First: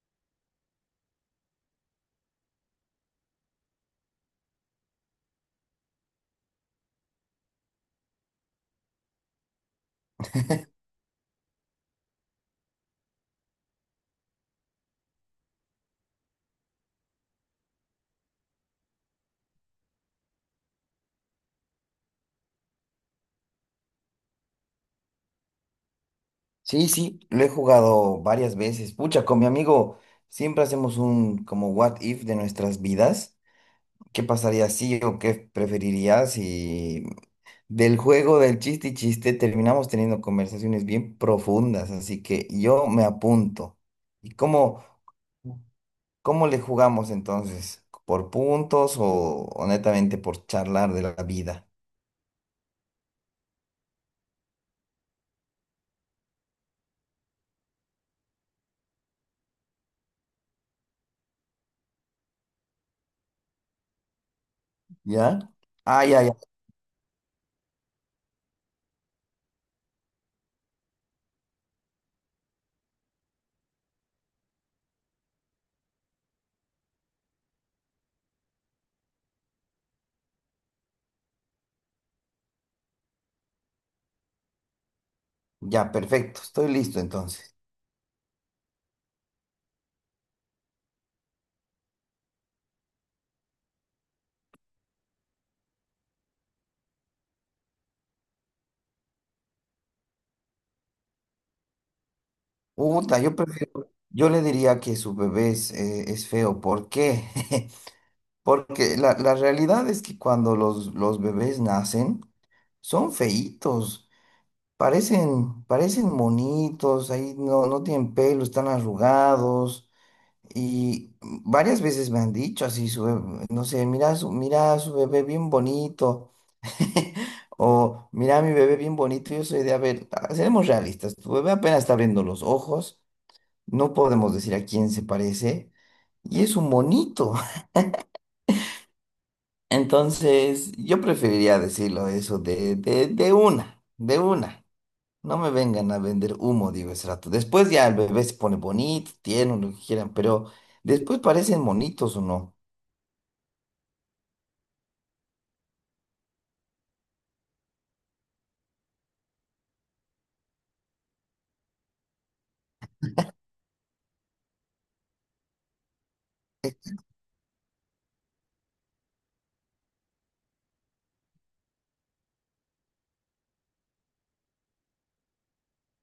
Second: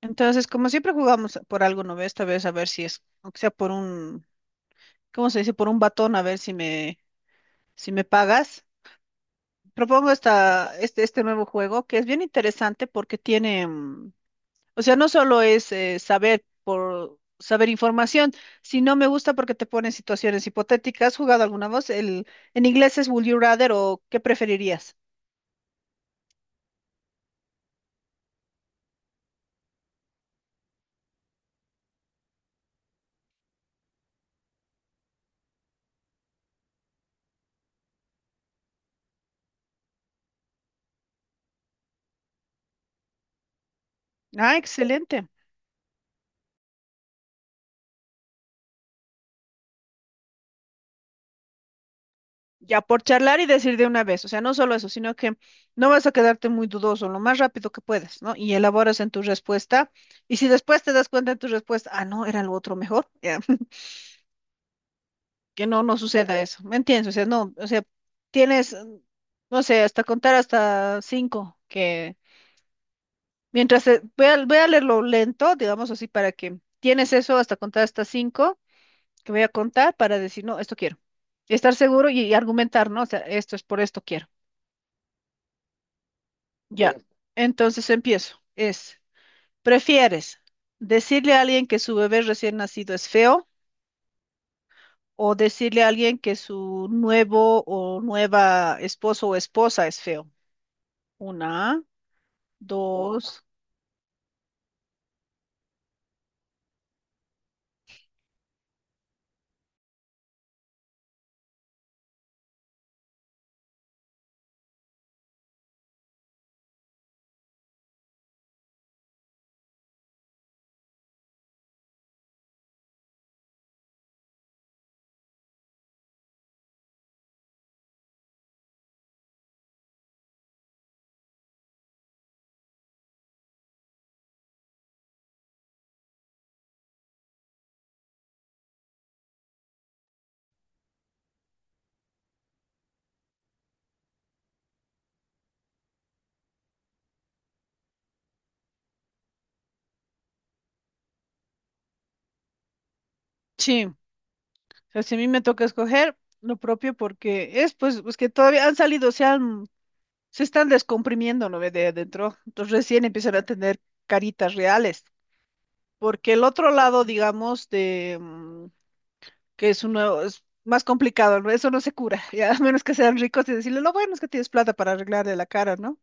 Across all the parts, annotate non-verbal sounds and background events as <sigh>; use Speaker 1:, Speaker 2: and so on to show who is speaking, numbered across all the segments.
Speaker 1: Entonces, como siempre jugamos por algo, ¿no ve? Esta vez a ver si es, aunque sea por un, ¿cómo se dice? Por un batón, a ver si me pagas. Propongo este nuevo juego que es bien interesante porque tiene, o sea, no solo es saber por saber información, sino me gusta porque te pone en situaciones hipotéticas. ¿Has jugado alguna voz? El, en inglés es Would you rather o ¿qué preferirías?
Speaker 2: Sí, sí, lo he jugado varias veces. Pucha, con mi amigo siempre hacemos un como what if de nuestras vidas. ¿Qué pasaría si o qué preferirías si del juego del chiste y chiste terminamos teniendo conversaciones bien profundas? Así que yo me apunto. ¿Y
Speaker 1: Ah,
Speaker 2: cómo,
Speaker 1: excelente.
Speaker 2: cómo le jugamos entonces? ¿Por puntos o netamente por charlar de la vida?
Speaker 1: Ya por charlar y decir de una vez, o sea, no solo eso, sino que no vas a quedarte muy dudoso, lo más rápido que puedas, ¿no? Y elaboras en tu respuesta. Y si después te das cuenta en tu respuesta, ah, no, era lo otro mejor, ya, <laughs>
Speaker 2: ¿Ya?
Speaker 1: Que no, no
Speaker 2: Ah, ya, ya.
Speaker 1: suceda eso, ¿me entiendes? O sea, no, o sea, tienes, no sé, hasta contar hasta cinco, que mientras, voy a leerlo lento, digamos así, para que tienes eso hasta contar hasta cinco, que voy a contar para decir, no, esto quiero. Y estar seguro y argumentar, ¿no? O sea, esto es por esto quiero.
Speaker 2: Ya, perfecto. Estoy
Speaker 1: Ya,
Speaker 2: listo entonces.
Speaker 1: entonces empiezo. Es, ¿prefieres decirle a alguien que su bebé recién nacido es feo o decirle a alguien que su nuevo o nueva esposo o esposa es feo? Una,
Speaker 2: Uta, yo
Speaker 1: dos,
Speaker 2: prefiero, yo le diría que su bebé es feo. ¿Por qué? <laughs> Porque la realidad es que cuando los bebés nacen, son feitos, parecen monitos, ahí no tienen pelo, están arrugados. Y varias veces me han dicho así, su bebé- no sé, mira su bebé bien bonito. <laughs> O mira mi bebé bien bonito. Yo soy de, a ver, seremos realistas, tu bebé apenas está abriendo los ojos, no podemos decir a quién se parece, y es un monito. <laughs> Entonces, yo preferiría decirlo eso de una, de una. No me vengan a vender humo, digo ese rato. Después ya el bebé se pone bonito, tiene lo que quieran, pero después parecen monitos o no.
Speaker 1: sí. O sea, si a mí me toca escoger lo propio porque es pues que todavía han salido, se están descomprimiendo, ¿no ve? De adentro. Entonces recién empiezan a tener caritas reales. Porque el otro lado, digamos, que es uno, es más complicado, ¿no? Eso no se cura, <laughs> ya a menos que sean ricos y decirle, lo bueno es que tienes plata para arreglarle la cara, ¿no?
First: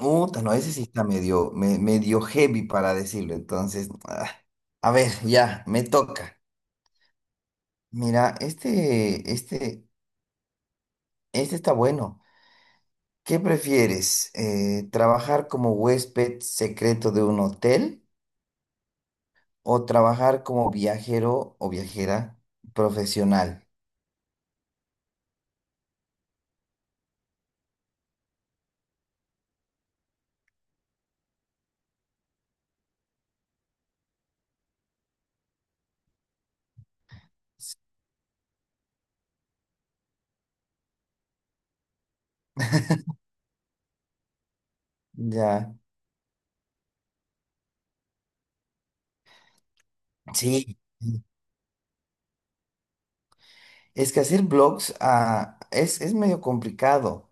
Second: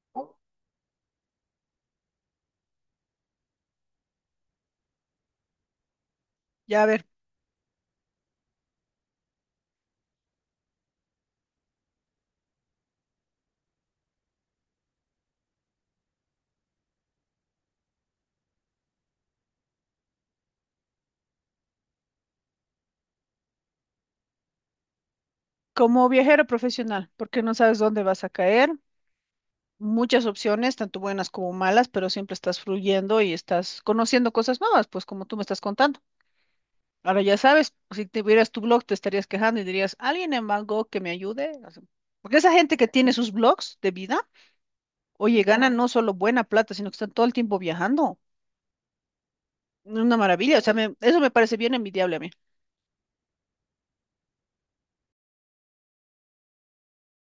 Speaker 2: Uta, no, ese sí está medio, me- medio heavy para decirlo. Entonces, a ver, ya, me toca.
Speaker 1: Ya a ver,
Speaker 2: Mira, este está bueno. ¿Qué prefieres? ¿Trabajar como huésped secreto de un hotel o trabajar como viajero o viajera profesional?
Speaker 1: como viajero profesional, porque no sabes dónde vas a caer, muchas opciones, tanto buenas como malas, pero siempre estás fluyendo y estás conociendo cosas nuevas, pues como tú me estás contando. Ahora ya sabes, si tuvieras tu blog, te estarías quejando y dirías, alguien en Bangkok que me ayude. O sea, porque esa gente que tiene sus blogs de vida, oye,
Speaker 2: Ya,
Speaker 1: ganan no solo buena plata, sino que están todo el tiempo viajando. Una maravilla, o sea,
Speaker 2: sí.
Speaker 1: eso
Speaker 2: Sí.
Speaker 1: me parece bien envidiable a mí.
Speaker 2: Es que hacer blogs es medio complicado.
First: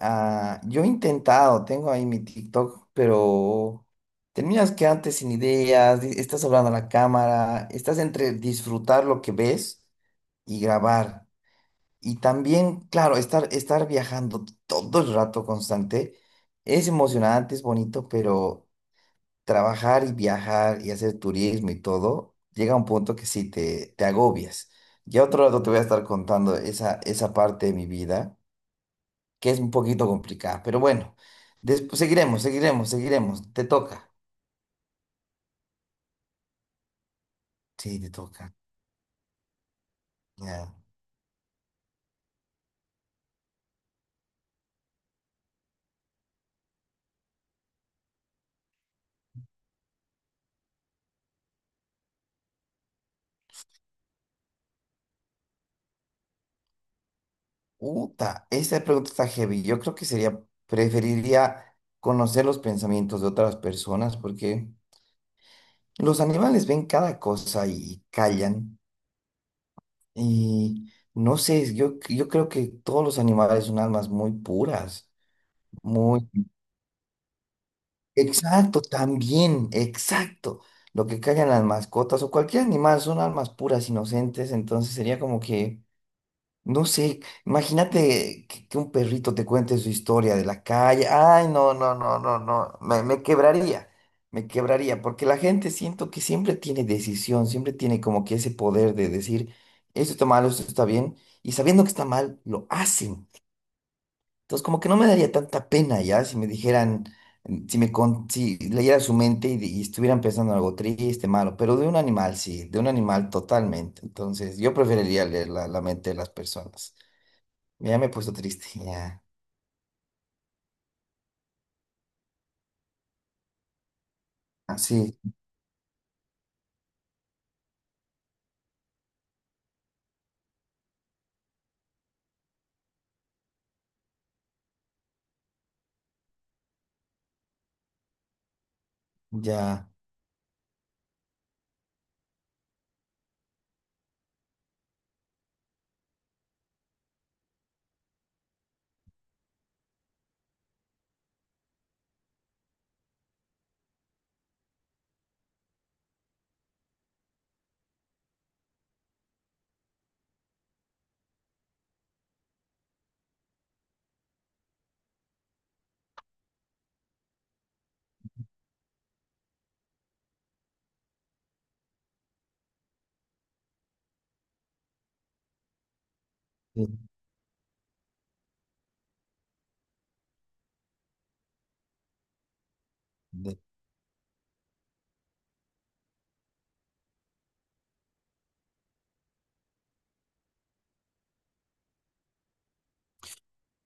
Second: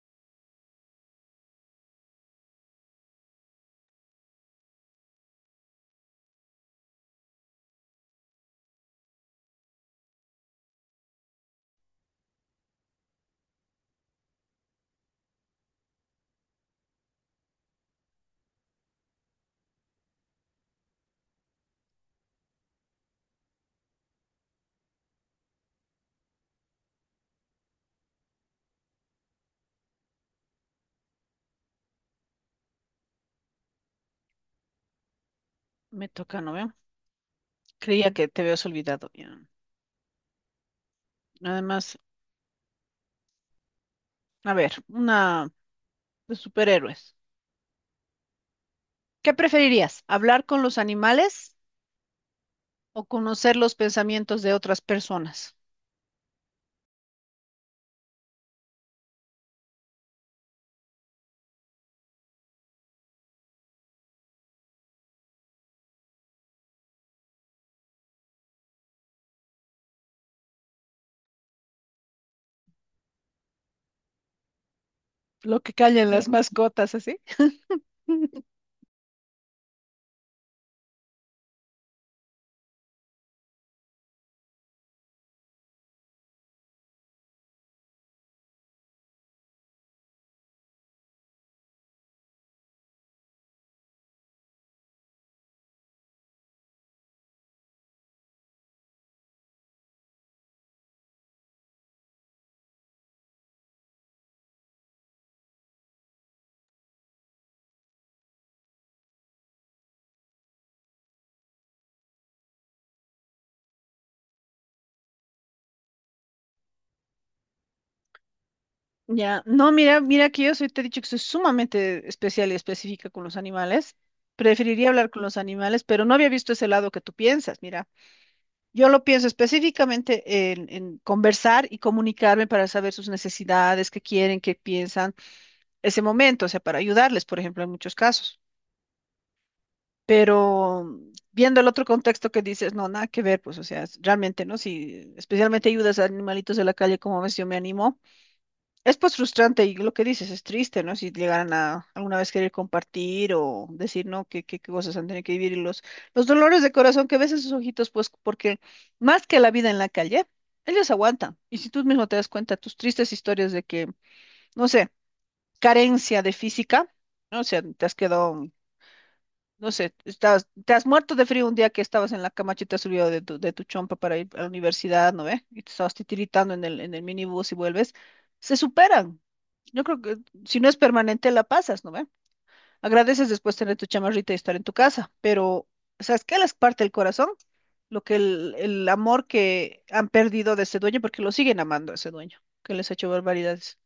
Speaker 2: Ah, yo he intentado, tengo ahí mi TikTok, pero terminas quedándote sin ideas, di- estás hablando a la cámara, estás entre disfrutar lo que ves y grabar. Y también, claro, estar viajando todo el rato constante es emocionante, es bonito, pero trabajar y viajar y hacer turismo y todo, llega a un punto que sí te agobias. Ya otro rato te voy a estar contando esa, esa parte de mi vida, que es un poquito complicada, pero bueno, después seguiremos. Te toca.
Speaker 1: Me toca, ¿no veo?
Speaker 2: Sí, te
Speaker 1: Creía que te
Speaker 2: toca.
Speaker 1: habías olvidado. Ya.
Speaker 2: Ya.
Speaker 1: Además, a ver, una de superhéroes. ¿Qué preferirías? ¿Hablar con los animales o conocer los pensamientos de otras personas?
Speaker 2: Uta, esta pregunta está heavy. Yo creo que sería, preferiría conocer los pensamientos de otras personas porque… Los animales ven cada cosa y callan. Y no sé, yo creo que todos los animales son almas muy puras,
Speaker 1: Lo que callan
Speaker 2: muy…
Speaker 1: las mascotas, así. <laughs>
Speaker 2: Exacto, también, exacto. Lo que callan las mascotas o cualquier animal son almas puras, inocentes, entonces sería como que… No sé, imagínate que un perrito te cuente su historia de la calle. Ay, no, no, no, no, no. Me quebraría, me quebraría, porque la gente siento que siempre tiene decisión, siempre tiene como que ese poder de decir, esto está mal, esto está bien, y sabiendo que está mal, lo hacen. Entonces, como que no me daría tanta pena ya si me dijeran, si me con- si leyera su mente y estuvieran pensando en algo triste, malo, pero de un animal, sí, de un animal totalmente. Entonces, yo preferiría leer la la mente de las personas. Ya me he puesto triste, ya.
Speaker 1: Ya, no, mira que yo soy, te he dicho que soy sumamente especial y específica con los animales. Preferiría hablar
Speaker 2: Así,
Speaker 1: con los animales, pero no había visto ese lado que tú piensas, mira. Yo lo pienso específicamente en conversar y comunicarme para saber sus necesidades, qué quieren, qué piensan, ese momento, o sea, para ayudarles, por ejemplo, en muchos casos.
Speaker 2: ya.
Speaker 1: Pero viendo el otro contexto que dices, no, nada que ver, pues, o sea, realmente, ¿no? Si especialmente ayudas a animalitos de la calle, como ves, yo me animo es pues frustrante y lo que dices es triste, ¿no? Si llegaran a alguna vez querer compartir o decir, ¿no? ¿Qué cosas han tenido que vivir? Y los dolores de corazón que ves en sus ojitos, pues porque más que la vida en la calle, ellos aguantan. Y si tú mismo te das cuenta, tus tristes historias de que, no sé, carencia de física, ¿no? O sea, te has quedado no sé, te has muerto de frío un día que estabas en la cama y te has subido de tu chompa para ir a la universidad, ¿no ve? Y te estabas titiritando en el, en
Speaker 2: de-
Speaker 1: el minibús y vuelves. Se superan. Yo creo que si no es permanente, la pasas, ¿no ve? Agradeces después
Speaker 2: de-
Speaker 1: tener tu chamarrita y estar en tu casa, pero ¿sabes qué les parte el corazón? Lo que el amor que han perdido de ese dueño, porque lo siguen amando a ese dueño, que les ha hecho barbaridades.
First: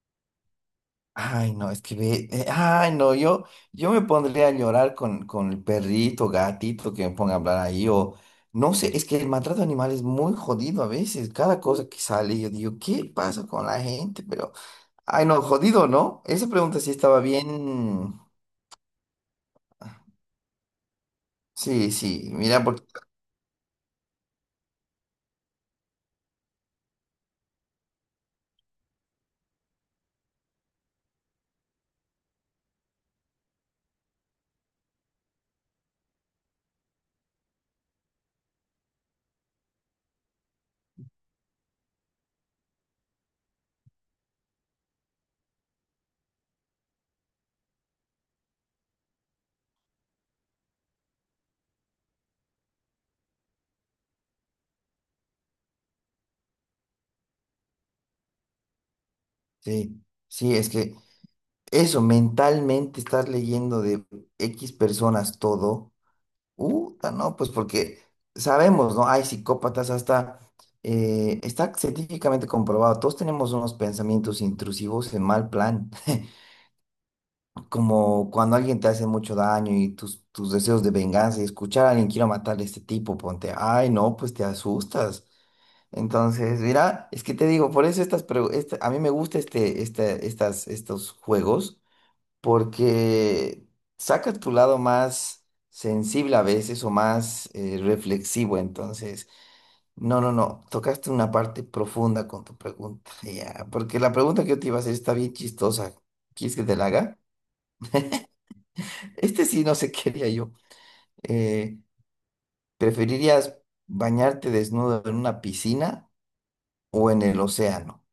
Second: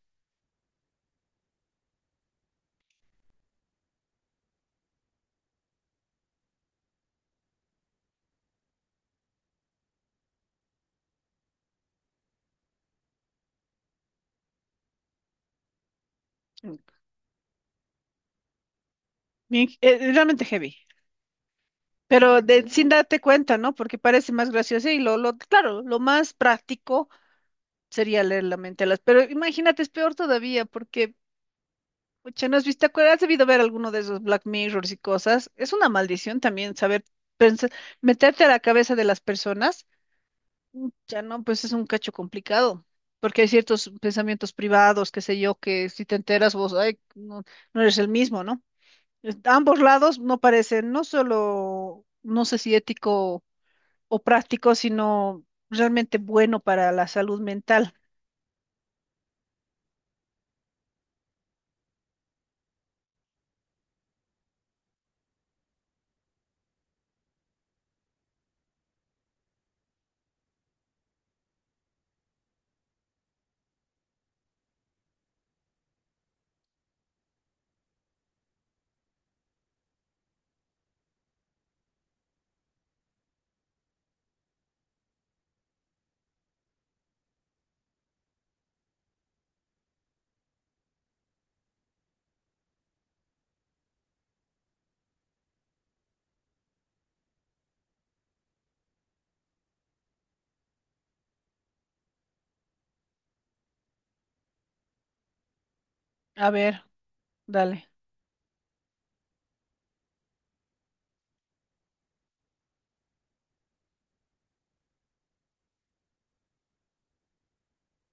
Speaker 2: Ay, no, es que ve. Ay, no, yo me pondría a llorar con el perrito, gatito que me ponga a hablar ahí. O no sé, es que el maltrato animal es muy jodido a veces. Cada cosa que sale, yo digo, ¿qué pasa con la gente? Pero, ay, no, jodido, ¿no? Esa
Speaker 1: Mm.
Speaker 2: pregunta sí estaba bien.
Speaker 1: Realmente heavy.
Speaker 2: Sí, sí,
Speaker 1: Pero
Speaker 2: mira, porque.
Speaker 1: sin darte cuenta, ¿no? Porque parece más gracioso y claro, lo más práctico sería leer la mente a las. Pero imagínate, es peor todavía, porque, pucha, ¿no has visto? ¿Te acuerdas? Has debido ver alguno de esos Black Mirrors y cosas. Es una maldición también saber pensar, meterte a la cabeza de las personas. Ya no, pues es un cacho complicado. Porque hay ciertos pensamientos privados, qué sé yo, que si te enteras vos, ay, no, no eres el mismo, ¿no? Ambos lados no parecen, no solo, no sé si ético o práctico, sino realmente bueno para la salud mental.
Speaker 2: Sí, sí, es que eso, mentalmente estar leyendo de X personas todo. Uta, no, pues porque sabemos, ¿no? Hay psicópatas hasta, está científicamente comprobado, todos tenemos unos pensamientos intrusivos en mal plan, <laughs> como cuando alguien te hace mucho daño y tus deseos de venganza y escuchar a alguien quiero matar a este tipo, ponte, ay, no, pues te asustas. Entonces, mira, es que te digo, por eso estas, pregu- esta- a mí me gusta estos juegos porque sacas tu lado más sensible a veces o más reflexivo. Entonces, no, no, no, tocaste una parte profunda con tu pregunta. <laughs> Ya, porque la pregunta que yo te iba a hacer está bien chistosa.
Speaker 1: A
Speaker 2: ¿Quieres que te
Speaker 1: ver,
Speaker 2: la haga?
Speaker 1: dale.
Speaker 2: Este sí, no sé <laughs> qué haría yo. Eh, ¿Preferirías bañarte desnudo en una piscina o en el océano?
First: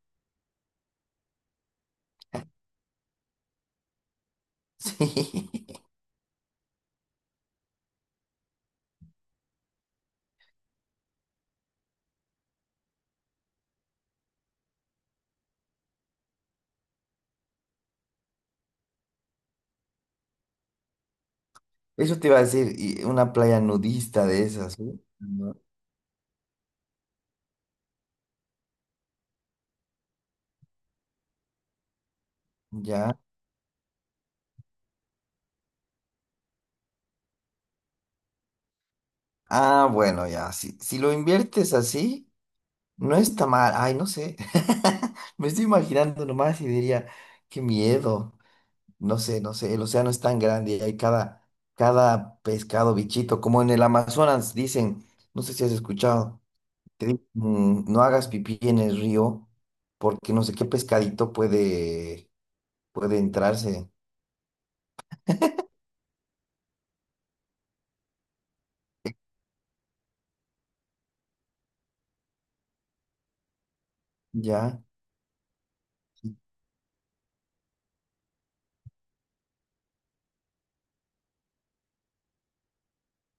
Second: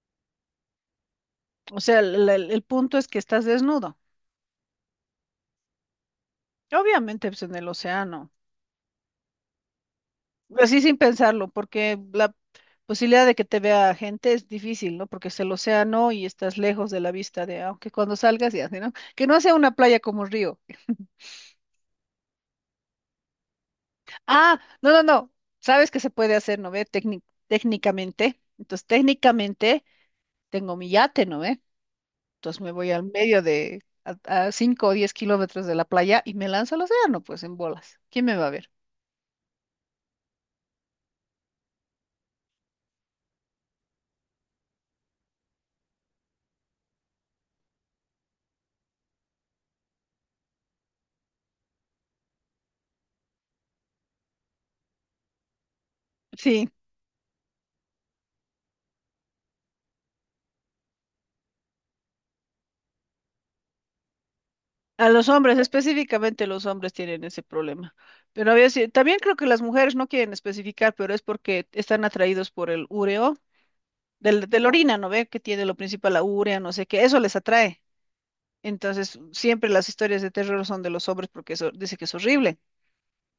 Speaker 1: O sea, el punto es que estás desnudo.
Speaker 2: <laughs> Sí,
Speaker 1: Obviamente, pues en el océano. Así sin pensarlo, porque la posibilidad de que te vea gente es difícil, ¿no? Porque es el océano y estás lejos de la vista de, aunque cuando salgas y así, ¿no? Que no sea una playa como río.
Speaker 2: eso te iba a decir, y una playa nudista de
Speaker 1: Ah,
Speaker 2: esas, ¿sí?
Speaker 1: no, no, no.
Speaker 2: ¿No?
Speaker 1: Sabes que se puede hacer, ¿no ve? Técnicamente. Entonces, técnicamente tengo mi yate, ¿no ve? Entonces me voy al
Speaker 2: Ya.
Speaker 1: medio a 5 o 10 kilómetros de la playa y me lanzo al océano, pues en bolas. ¿Quién me va a ver?
Speaker 2: Ah, bueno, ya, si, si lo inviertes así, no está mal. Ay, no sé. <laughs> Me estoy imaginando nomás y diría, qué miedo. No sé, no sé, el océano es tan grande y hay cada, cada pescado, bichito, como en el Amazonas dicen, no sé si has escuchado,
Speaker 1: Sí,
Speaker 2: te dicen, "Mm, no hagas pipí en el río porque no sé qué pescadito puede, puede entrarse,
Speaker 1: a los hombres, específicamente los hombres tienen ese problema. Pero a veces, también creo que las mujeres no quieren especificar, pero es porque están atraídos por el ureo, de la
Speaker 2: ¿ya?
Speaker 1: orina, ¿no ve? Que tiene lo principal la urea, no sé qué, eso les atrae. Entonces, siempre las historias de terror son de los hombres porque eso dice que es horrible.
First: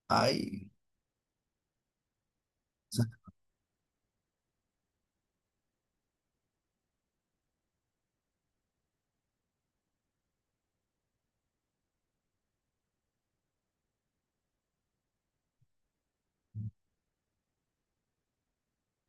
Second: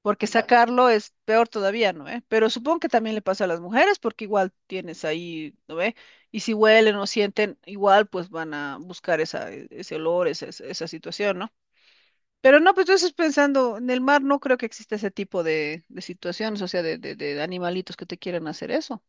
Speaker 1: Porque
Speaker 2: Ay.
Speaker 1: sacarlo es peor todavía, ¿no ve? Pero supongo que también le pasa a las mujeres, porque igual tienes ahí, ¿no ve? Y si huelen o sienten, igual pues van a buscar ese olor, esa situación, ¿no? Pero no, pues entonces pensando, en el mar no creo que exista ese tipo de situaciones, o sea, de animalitos que te quieran hacer eso.